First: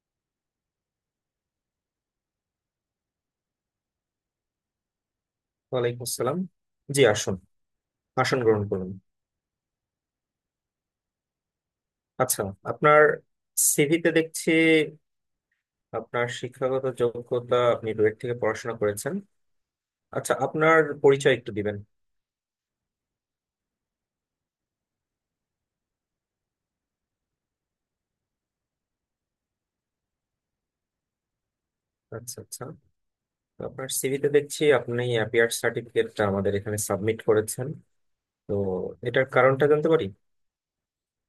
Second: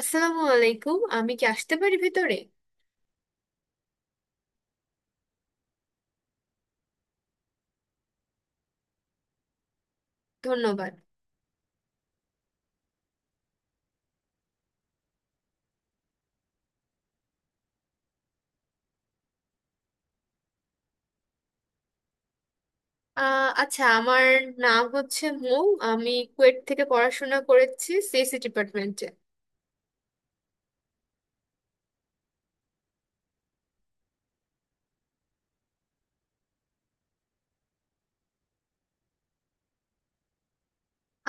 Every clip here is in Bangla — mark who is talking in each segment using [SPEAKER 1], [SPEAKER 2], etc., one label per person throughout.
[SPEAKER 1] আসসালামু আলাইকুম, আমি কি আসতে পারি ভিতরে?
[SPEAKER 2] ওয়ালাইকুম আসসালাম। জি, আসুন, আসন গ্রহণ করুন।
[SPEAKER 1] ধন্যবাদ।
[SPEAKER 2] আচ্ছা, আপনার সিভিতে দেখছি আপনার শিক্ষাগত যোগ্যতা, আপনি রুয়েট থেকে পড়াশোনা করেছেন। আচ্ছা, আপনার পরিচয় একটু দিবেন?
[SPEAKER 1] আচ্ছা, আমার নাম হচ্ছে মৌ। আমি কুয়েট থেকে পড়াশোনা করেছি CSC ডিপার্টমেন্টে।
[SPEAKER 2] আচ্ছা আচ্ছা তো আপনার সিভিতে দেখছি আপনি অ্যাপিয়ার সার্টিফিকেটটা আমাদের এখানে সাবমিট করেছেন, তো এটার কারণটা জানতে পারি?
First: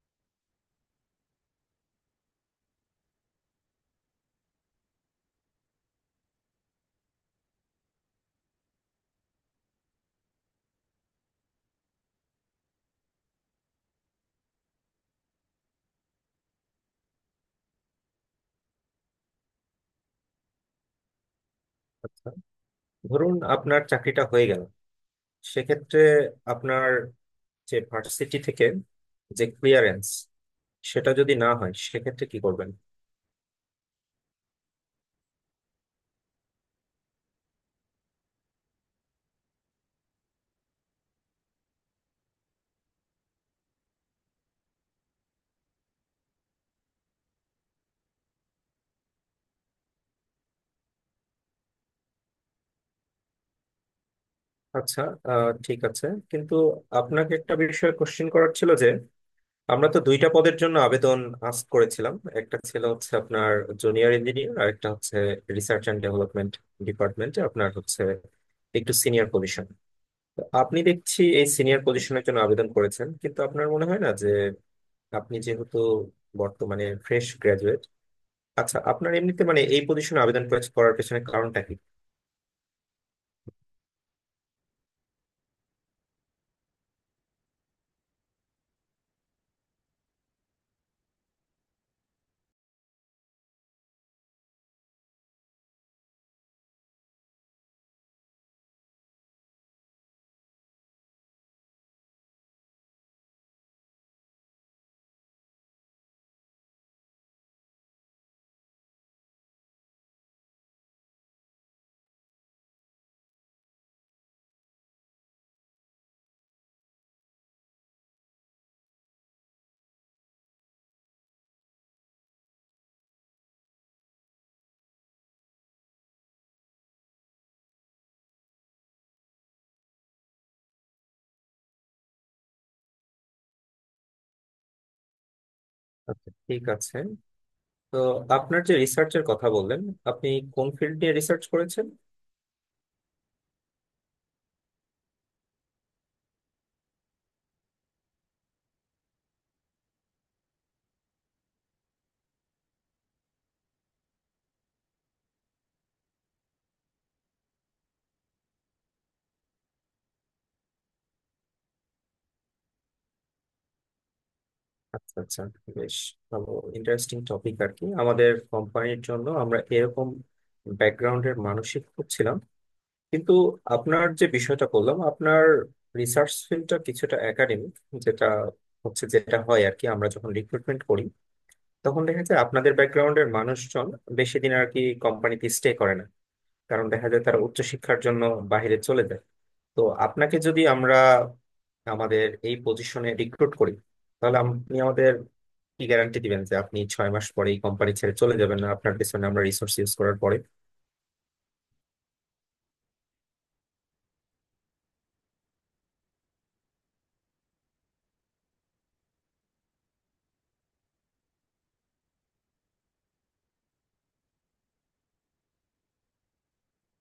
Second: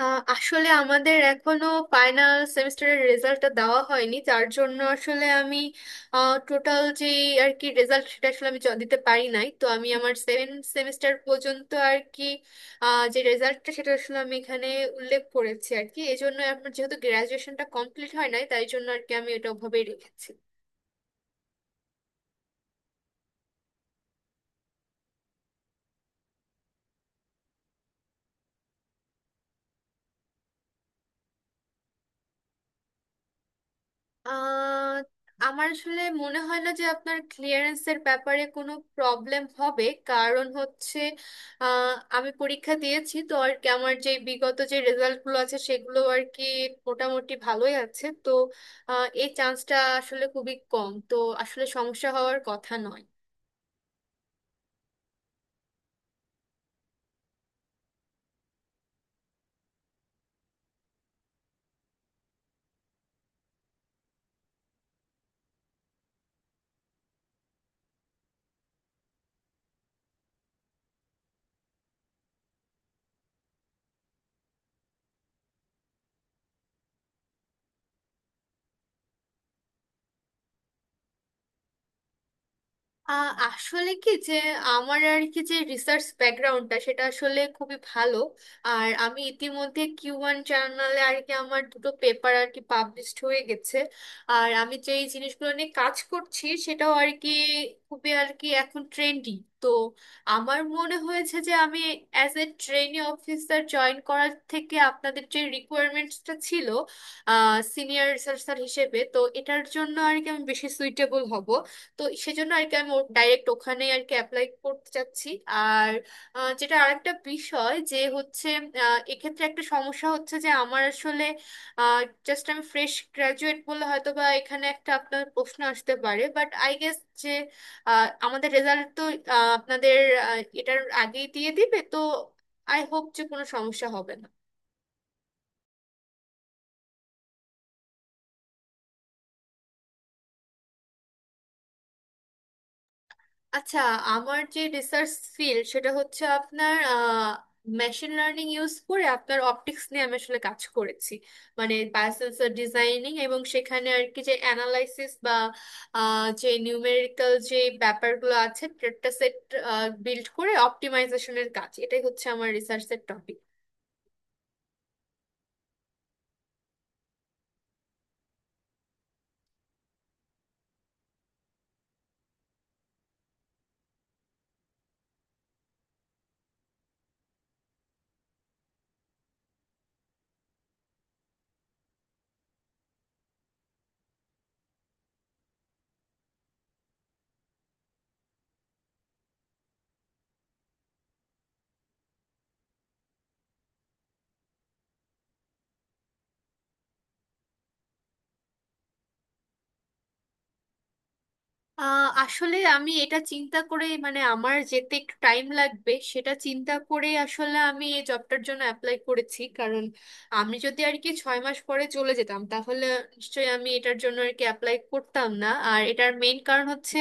[SPEAKER 1] আসলে আমাদের এখনো ফাইনাল সেমিস্টারের রেজাল্টটা দেওয়া হয়নি, যার জন্য আসলে আমি টোটাল যে আর কি রেজাল্ট সেটা আসলে আমি দিতে পারি নাই। তো আমি আমার 7 সেমিস্টার পর্যন্ত আর কি যে রেজাল্টটা সেটা আসলে আমি এখানে উল্লেখ করেছি আর কি। এই জন্য আমার যেহেতু গ্রাজুয়েশনটা কমপ্লিট হয় নাই, তাই জন্য আর কি আমি এটা ওভাবেই রেখেছি।
[SPEAKER 2] আচ্ছা, ধরুন আপনার চাকরিটা হয়ে গেল, সেক্ষেত্রে আপনার যে ভার্সিটি থেকে যে ক্লিয়ারেন্স, সেটা যদি না হয় সেক্ষেত্রে কি করবেন?
[SPEAKER 1] আহ, আমার আসলে মনে হয় না যে আপনার ক্লিয়ারেন্সের ব্যাপারে কোনো প্রবলেম হবে, কারণ হচ্ছে আহ, আমি পরীক্ষা দিয়েছি তো আর কি। আমার যে বিগত যে রেজাল্টগুলো আছে সেগুলো আর কি মোটামুটি ভালোই আছে। তো এই চান্সটা আসলে খুবই কম, তো আসলে সমস্যা হওয়ার কথা নয়।
[SPEAKER 2] আচ্ছা, ঠিক আছে। কিন্তু আপনাকে একটা বিষয়ে কোশ্চেন করার ছিল যে, আমরা তো দুইটা পদের জন্য আবেদন আস্ক করেছিলাম, একটা ছিল হচ্ছে আপনার জুনিয়র ইঞ্জিনিয়ার আর একটা হচ্ছে রিসার্চ এন্ড ডেভেলপমেন্ট ডিপার্টমেন্টে আপনার হচ্ছে একটু সিনিয়র পজিশন। আপনি দেখছি এই সিনিয়র পজিশনের জন্য আবেদন করেছেন, কিন্তু আপনার মনে হয় না যে আপনি যেহেতু বর্তমানে ফ্রেশ গ্রাজুয়েট? আচ্ছা, আপনার এমনিতে মানে এই পজিশনে আবেদন করার পেছনে কারণটা কি?
[SPEAKER 1] আসলে কি যে আমার আর কি যে রিসার্চ ব্যাকগ্রাউন্ডটা সেটা আসলে খুবই ভালো। আর আমি ইতিমধ্যে Q1 জার্নালে আর কি আমার দুটো পেপার আর কি পাবলিশড হয়ে গেছে। আর আমি যে এই জিনিসগুলো নিয়ে কাজ করছি সেটাও আর কি খুবই আর কি এখন ট্রেন্ডি। তো আমার মনে হয়েছে যে আমি as a trainee officer join করার থেকে আপনাদের যে রিকোয়ারমেন্টসটা ছিল সিনিয়র রিসার্চার হিসেবে, তো এটার জন্য আর কি আমি বেশি সুইটেবল হব। তো সেজন্য আর কি আমি ডাইরেক্ট ওখানে আর কি অ্যাপ্লাই করতে চাচ্ছি। আর যেটা আরেকটা বিষয় যে হচ্ছে এক্ষেত্রে একটা সমস্যা হচ্ছে যে আমার আসলে জাস্ট আমি ফ্রেশ গ্রাজুয়েট বললে হয়তো বা এখানে একটা আপনার প্রশ্ন আসতে পারে, বাট আই গেস যে আমাদের রেজাল্ট তো আপনাদের এটার আগেই দিয়ে দিবে। তো আই হোপ যে কোনো সমস্যা হবে না।
[SPEAKER 2] আচ্ছা, ঠিক আছে। তো আপনার যে রিসার্চের কথা বললেন, আপনি কোন ফিল্ড নিয়ে রিসার্চ করেছেন?
[SPEAKER 1] আচ্ছা, আমার যে রিসার্চ ফিল্ড সেটা হচ্ছে আপনার মেশিন লার্নিং ইউজ করে আপনার অপটিক্স নিয়ে আমি আসলে কাজ করেছি, মানে বায়োসেন্সর ডিজাইনিং। এবং সেখানে আর কি যে অ্যানালাইসিস বা যে নিউমেরিক্যাল যে ব্যাপারগুলো আছে, ডেটা সেট বিল্ড করে অপটিমাইজেশনের কাজ, এটাই হচ্ছে আমার রিসার্চের টপিক।
[SPEAKER 2] আচ্ছা আচ্ছা বেশ ভালো, ইন্টারেস্টিং টপিক আর কি। আমাদের কোম্পানির জন্য আমরা এরকম ব্যাকগ্রাউন্ডের মানসিক খুঁজছিলাম। কিন্তু আপনার যে বিষয়টা বললাম, আপনার রিসার্চ ফিল্ডটা কিছুটা একাডেমিক, যেটা হচ্ছে, যেটা হয় আর কি, আমরা যখন রিক্রুটমেন্ট করি তখন দেখা যায় আপনাদের ব্যাকগ্রাউন্ডের মানুষজন বেশি দিন আর কি কোম্পানিতে স্টে করে না, কারণ দেখা যায় তারা উচ্চশিক্ষার জন্য বাইরে চলে যায়। তো আপনাকে যদি আমরা আমাদের এই পজিশনে রিক্রুট করি, তাহলে আপনি আমাদের কি গ্যারান্টি দিবেন যে আপনি 6 মাস পরে এই কোম্পানি ছেড়ে চলে যাবেন না, আপনার পেছনে আমরা রিসোর্স ইউজ করার পরে?
[SPEAKER 1] আসলে আমি এটা চিন্তা করে, মানে আমার যেতে একটু টাইম লাগবে সেটা চিন্তা করে আসলে আমি এই জবটার জন্য অ্যাপ্লাই করেছি। কারণ আমি যদি আর কি 6 মাস পরে চলে যেতাম, তাহলে নিশ্চয়ই আমি এটার জন্য আর কি অ্যাপ্লাই করতাম না। আর এটার মেইন কারণ হচ্ছে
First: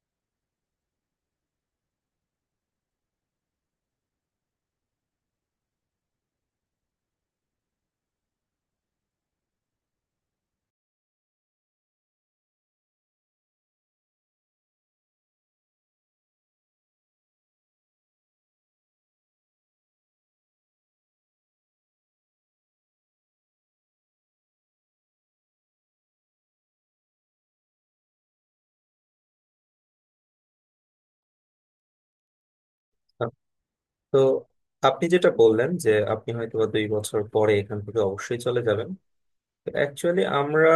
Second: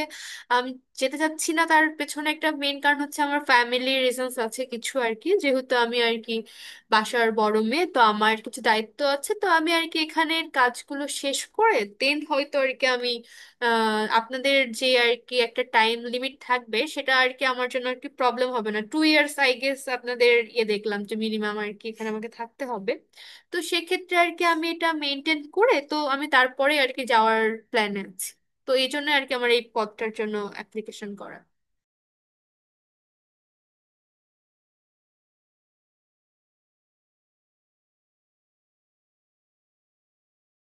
[SPEAKER 1] আমি যেতে চাচ্ছি না, তার পেছনে একটা মেইন কারণ হচ্ছে আমার ফ্যামিলির রিজনস আছে কিছু আর কি। যেহেতু আমি আর কি বাসার বড় মেয়ে, তো আমার কিছু দায়িত্ব আছে। তো আমি আর কি এখানের কাজগুলো শেষ করে দেন হয়তো আর কি আমি আপনাদের যে আর কি একটা টাইম লিমিট থাকবে সেটা আর কি আমার জন্য একটু প্রবলেম হবে না। 2 years আই গেস আপনাদের ইয়ে দেখলাম যে মিনিমাম আর কি এখানে আমাকে থাকতে হবে। তো সেক্ষেত্রে আর কি আমি এটা মেনটেন করে তো আমি তারপরে আর কি যাওয়ার প্ল্যান আছে। তো এই জন্য আর কি আমার এই পদটার জন্য অ্যাপ্লিকেশন করা।
[SPEAKER 2] তো আপনি যেটা বললেন যে আপনি হয়তো বা 2 বছর পরে এখান থেকে অবশ্যই চলে যাবেন, তো অ্যাকচুয়ালি আমরা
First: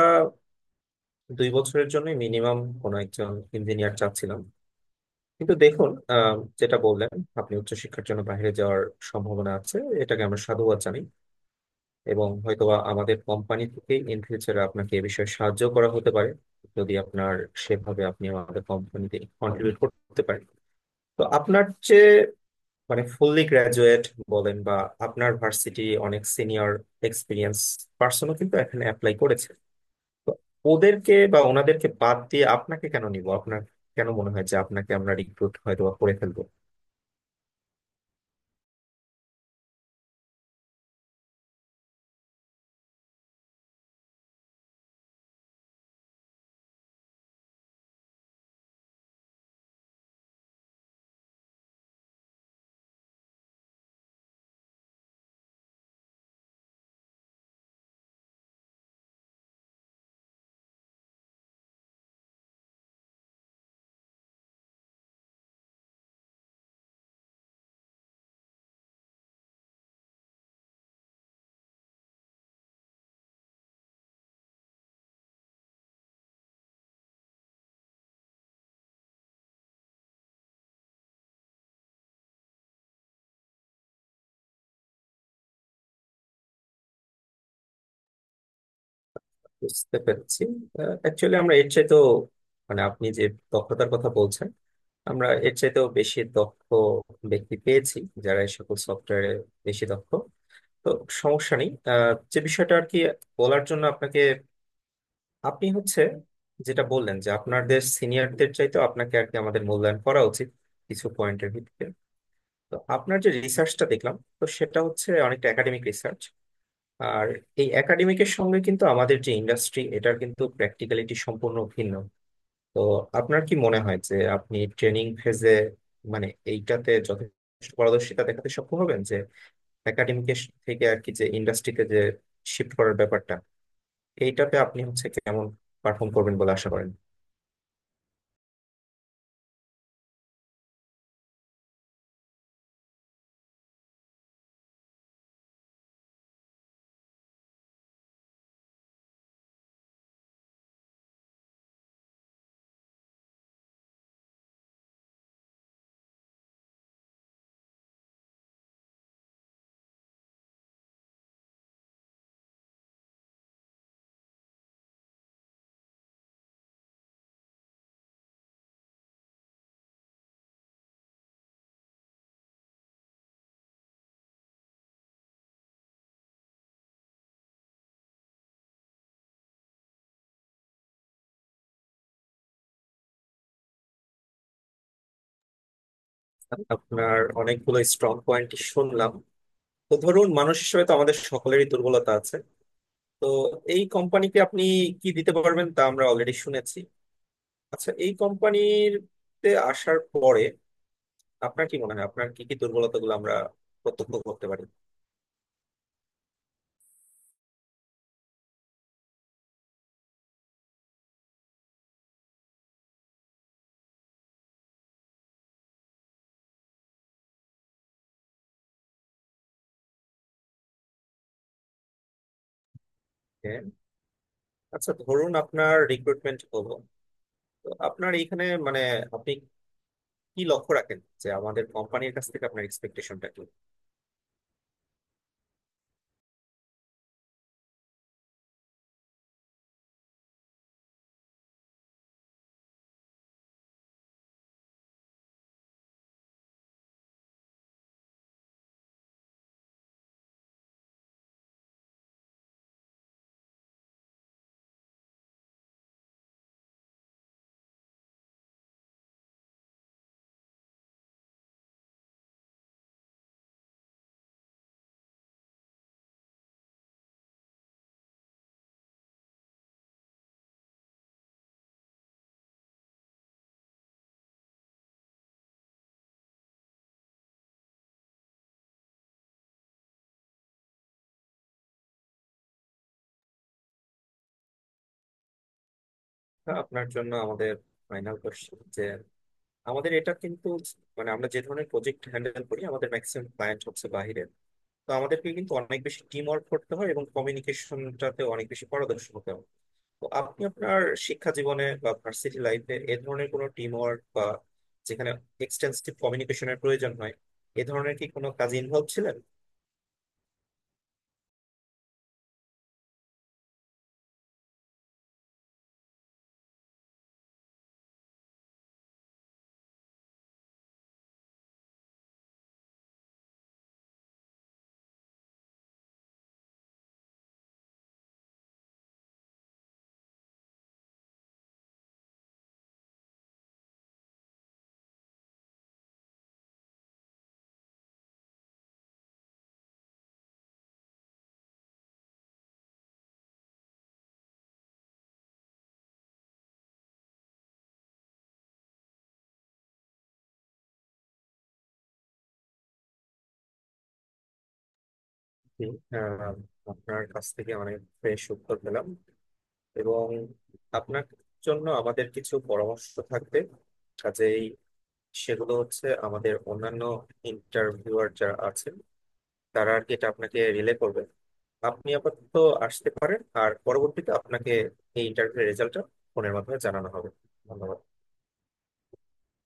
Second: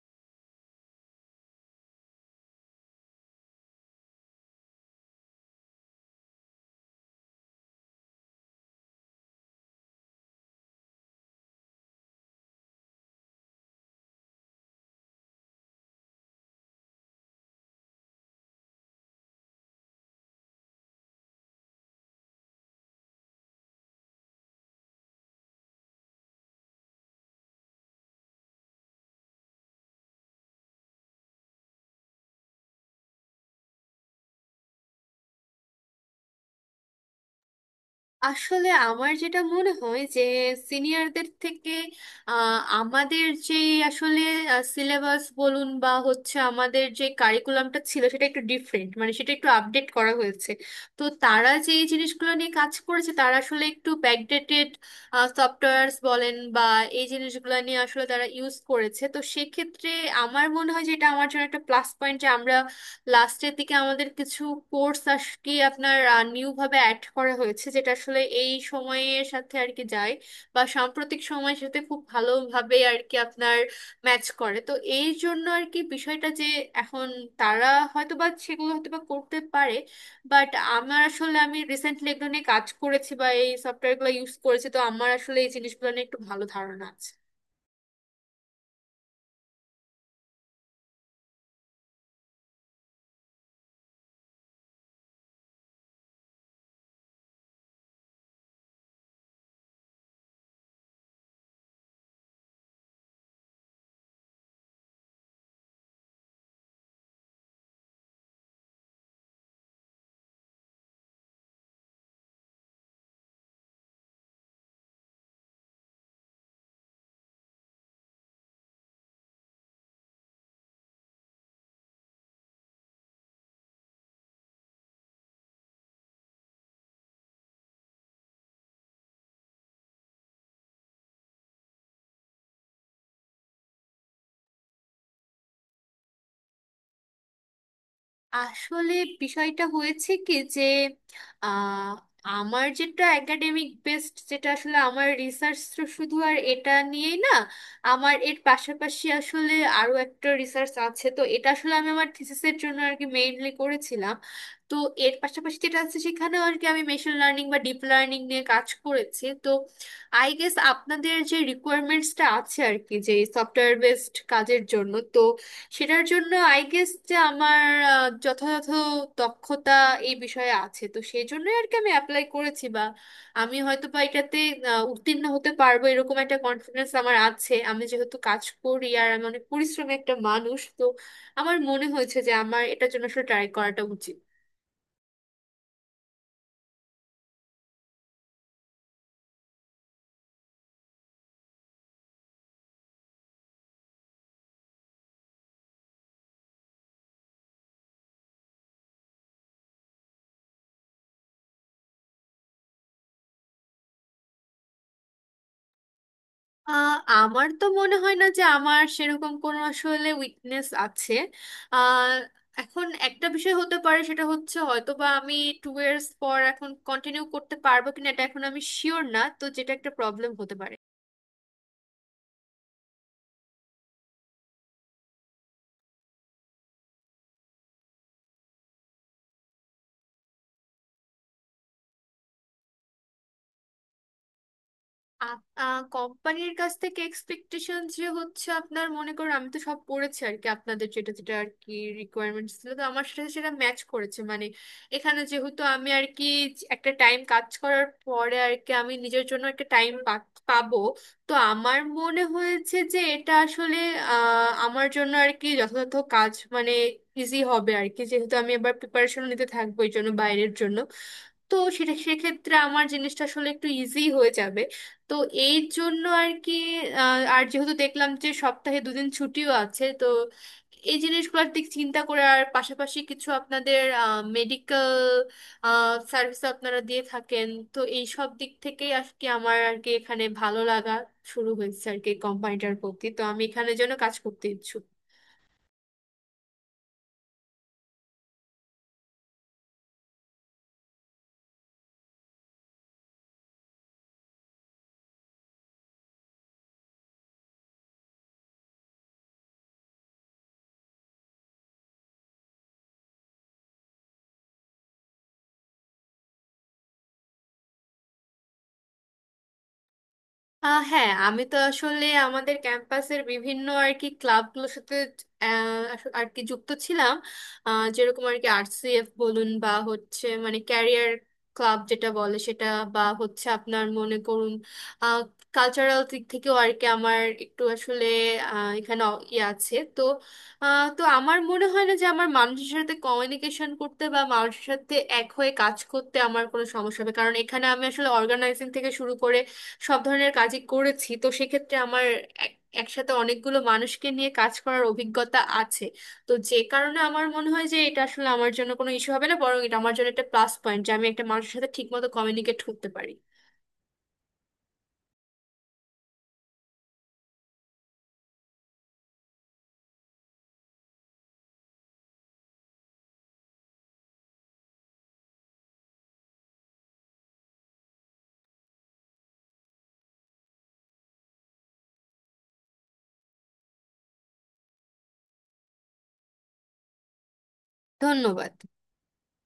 [SPEAKER 2] 2 বছরের জন্য মিনিমাম কোনো একজন ইঞ্জিনিয়ার চাচ্ছিলাম। কিন্তু দেখুন, যেটা বললেন, আপনি উচ্চশিক্ষার জন্য বাইরে যাওয়ার সম্ভাবনা আছে, এটাকে আমরা সাধুবাদ জানাই। এবং হয়তোবা আমাদের কোম্পানি থেকে ইন ফিউচারে আপনাকে এ বিষয়ে সাহায্য করা হতে পারে, যদি আপনার সেভাবে আপনি আমাদের কোম্পানিতে কন্ট্রিবিউট করতে পারেন। তো আপনার যে মানে ফুললি গ্রাজুয়েট বলেন বা, আপনার ভার্সিটি অনেক সিনিয়র এক্সপিরিয়েন্স পার্সনও কিন্তু এখানে অ্যাপ্লাই করেছে, তো ওদেরকে বা ওনাদেরকে বাদ দিয়ে আপনাকে কেন নিব? আপনার কেন মনে হয় যে আপনাকে আমরা রিক্রুট হয়তো বা করে ফেলবো?
[SPEAKER 1] আসলে আমার যেটা মনে হয় যে সিনিয়রদের থেকে আমাদের যে আসলে সিলেবাস বলুন বা হচ্ছে আমাদের যে কারিকুলামটা ছিল সেটা একটু ডিফারেন্ট, মানে সেটা একটু আপডেট করা হয়েছে। তো তারা যে এই জিনিসগুলো নিয়ে কাজ করেছে তারা আসলে একটু ব্যাকডেটেড সফটওয়্যার্স বলেন বা এই জিনিসগুলো নিয়ে আসলে তারা ইউজ করেছে। তো সেক্ষেত্রে আমার মনে হয় যে এটা আমার জন্য একটা প্লাস পয়েন্ট যে আমরা লাস্টের দিকে আমাদের কিছু কোর্স আর কি আপনার নিউ ভাবে অ্যাড করা হয়েছে, যেটা আসলে এই সময়ের সাথে আর কি যায় বা সাম্প্রতিক সময়ের সাথে খুব ভালোভাবে আর কি আপনার ম্যাচ করে। তো এই জন্য আর কি বিষয়টা যে এখন তারা হয়তো বা সেগুলো হয়তো বা করতে পারে, বাট আমার আসলে আমি রিসেন্টলি এগুলো নিয়ে কাজ করেছি বা এই সফটওয়্যারগুলো ইউজ করেছি, তো আমার আসলে এই জিনিসগুলো নিয়ে একটু ভালো ধারণা আছে।
[SPEAKER 2] বুঝতে পেরেছি। অ্যাকচুয়ালি আমরা এর চাইতেও মানে আপনি যে দক্ষতার কথা বলছেন, আমরা এর চাইতেও বেশি দক্ষ ব্যক্তি পেয়েছি যারা এই সকল সফটওয়্যারে বেশি দক্ষ। তো সমস্যা নেই। যে বিষয়টা আর কি বলার জন্য আপনাকে, আপনি হচ্ছে যেটা বললেন যে আপনাদের সিনিয়রদের চাইতে আপনাকে আর কি আমাদের মূল্যায়ন করা উচিত কিছু পয়েন্টের ভিত্তিতে। তো আপনার যে রিসার্চটা দেখলাম, তো সেটা হচ্ছে অনেকটা একাডেমিক রিসার্চ। আর এই একাডেমিকের সঙ্গে কিন্তু আমাদের যে ইন্ডাস্ট্রি, এটার কিন্তু প্র্যাকটিক্যালিটি সম্পূর্ণ ভিন্ন। তো আপনার কি মনে হয় যে আপনি ট্রেনিং ফেজে মানে এইটাতে যথেষ্ট পারদর্শিতা দেখাতে সক্ষম হবেন, যে একাডেমিক থেকে আর কি যে ইন্ডাস্ট্রিতে যে শিফট করার ব্যাপারটা, এইটাতে আপনি হচ্ছে কেমন পারফর্ম করবেন বলে আশা করেন?
[SPEAKER 1] আসলে বিষয়টা হয়েছে কি যে আহ, আমার যেটা একাডেমিক বেসড, যেটা আসলে আমার রিসার্চ তো শুধু আর এটা নিয়েই না, আমার এর পাশাপাশি আসলে আরো একটা রিসার্চ আছে। তো এটা আসলে আমি আমার থিসিসের জন্য আর কি মেইনলি করেছিলাম। তো এর পাশাপাশি যেটা আছে সেখানেও আর কি আমি মেশিন লার্নিং বা ডিপ লার্নিং নিয়ে কাজ করেছি। তো আই গেস আপনাদের যে রিকোয়ারমেন্টসটা আছে আর কি যে সফটওয়্যার বেসড কাজের জন্য, তো সেটার জন্য আই গেস যে আমার যথাযথ দক্ষতা এই বিষয়ে আছে। তো সেই জন্যই আর কি আমি অ্যাপ্লাই করেছি, বা আমি হয়তো বা এটাতে উত্তীর্ণ হতে পারবো এরকম একটা কনফিডেন্স আমার আছে। আমি যেহেতু কাজ করি আর আমি অনেক পরিশ্রমী একটা মানুষ, তো আমার মনে হয়েছে যে আমার এটার জন্য আসলে ট্রাই করাটা উচিত।
[SPEAKER 2] আপনার অনেকগুলো স্ট্রং পয়েন্ট শুনলাম। তো ধরুন, মানুষ হিসেবে তো আমাদের সকলেরই দুর্বলতা আছে। তো এই কোম্পানিকে আপনি কি দিতে পারবেন তা আমরা অলরেডি শুনেছি। আচ্ছা, এই কোম্পানিতে আসার পরে আপনার কি মনে হয় আপনার কি কি দুর্বলতাগুলো আমরা প্রত্যক্ষ করতে পারি?
[SPEAKER 1] আমার তো মনে হয় না যে আমার সেরকম কোনো আসলে উইকনেস আছে। আহ, এখন একটা বিষয় হতে পারে, সেটা হচ্ছে হয়তো বা আমি 2 years পর এখন কন্টিনিউ করতে পারবো কিনা এটা এখন আমি শিওর না, তো যেটা একটা প্রবলেম হতে পারে।
[SPEAKER 2] হ্যাঁ। আচ্ছা, ধরুন আপনার রিক্রুটমেন্ট হলো, তো আপনার এখানে মানে আপনি কি লক্ষ্য রাখেন যে আমাদের কোম্পানির কাছ থেকে আপনার এক্সপেকটেশনটা কি?
[SPEAKER 1] কোম্পানির কাছ থেকে এক্সপেকটেশন যে হচ্ছে আপনার মনে করুন আমি তো সব পড়েছি আর কি, আপনাদের যেটা যেটা আর কি রিকোয়ারমেন্টস ছিল তো আমার সাথে সেটা ম্যাচ করেছে। মানে এখানে যেহেতু আমি আর কি একটা টাইম কাজ করার পরে আর কি আমি নিজের জন্য একটা টাইম পাবো। তো আমার মনে হয়েছে যে এটা আসলে আমার জন্য আর কি যথাযথ কাজ, মানে ইজি হবে আর কি। যেহেতু আমি এবার প্রিপারেশন নিতে থাকবো এই জন্য বাইরের জন্য, তো সেটা সেক্ষেত্রে আমার জিনিসটা আসলে একটু ইজি হয়ে যাবে। তো এই জন্য আর কি আর যেহেতু দেখলাম যে সপ্তাহে দুদিন ছুটিও আছে, তো এই জিনিসগুলোর দিক চিন্তা করে আর পাশাপাশি কিছু আপনাদের মেডিকেল সার্ভিস আপনারা দিয়ে থাকেন, তো এই সব দিক থেকেই আর কি আমার আর কি এখানে ভালো লাগা শুরু হয়েছে আর কি কোম্পানিটার প্রতি। তো আমি এখানে যেন কাজ করতে ইচ্ছুক।
[SPEAKER 2] তা আপনার জন্য আমাদের ফাইনাল কোশ্চেন যে, আমাদের এটা কিন্তু মানে আমরা যে ধরনের প্রজেক্ট হ্যান্ডেল করি আমাদের ম্যাক্সিমাম ক্লায়েন্ট হচ্ছে বাইরের, তো আমাদেরকে কিন্তু অনেক বেশি টিম ওয়ার্ক করতে হয় এবং কমিউনিকেশনটাতে অনেক বেশি পারদর্শী হতে হয়। তো আপনি আপনার শিক্ষা জীবনে বা ভার্সিটি লাইফে এ ধরনের কোনো টিম ওয়ার্ক বা যেখানে এক্সটেন্সিভ কমিউনিকেশনের প্রয়োজন হয়, এ ধরনের কি কোনো কাজে ইনভলভ ছিলেন?
[SPEAKER 1] হ্যাঁ, আমি তো আসলে আমাদের ক্যাম্পাসের বিভিন্ন আর কি ক্লাবগুলোর সাথে আর কি যুক্ত ছিলাম। যেরকম আর কি RCF বলুন বা হচ্ছে মানে ক্যারিয়ার ক্লাব যেটা বলে সেটা, বা হচ্ছে আপনার মনে করুন কালচারাল দিক থেকেও আর কি আমার একটু আসলে এখানে ইয়ে আছে। তো তো আমার মনে হয় না যে আমার মানুষের সাথে কমিউনিকেশন করতে বা মানুষের সাথে এক হয়ে কাজ করতে আমার কোনো সমস্যা হবে। কারণ এখানে আমি আসলে অর্গানাইজিং থেকে শুরু করে সব ধরনের কাজই করেছি, তো সেক্ষেত্রে আমার এক- একসাথে অনেকগুলো মানুষকে নিয়ে কাজ করার অভিজ্ঞতা আছে। তো যে কারণে আমার মনে হয় যে এটা আসলে আমার জন্য কোনো ইস্যু হবে না, বরং এটা আমার জন্য একটা প্লাস পয়েন্ট যে আমি একটা মানুষের সাথে ঠিকমতো কমিউনিকেট করতে পারি।
[SPEAKER 2] জি। আহ, আপনার কাছ থেকে অনেক ফ্রেশ উত্তর পেলাম, এবং আপনার জন্য আমাদের কিছু পরামর্শ থাকবে। কাজেই সেগুলো হচ্ছে আমাদের অন্যান্য ইন্টারভিউয়ার যারা আছেন তারা আর কি এটা আপনাকে রিলে করবে। আপনি আপাতত আসতে পারেন, আর পরবর্তীতে আপনাকে এই ইন্টারভিউ রেজাল্টটা ফোনের মাধ্যমে জানানো হবে। ধন্যবাদ।
[SPEAKER 1] ধন্যবাদ।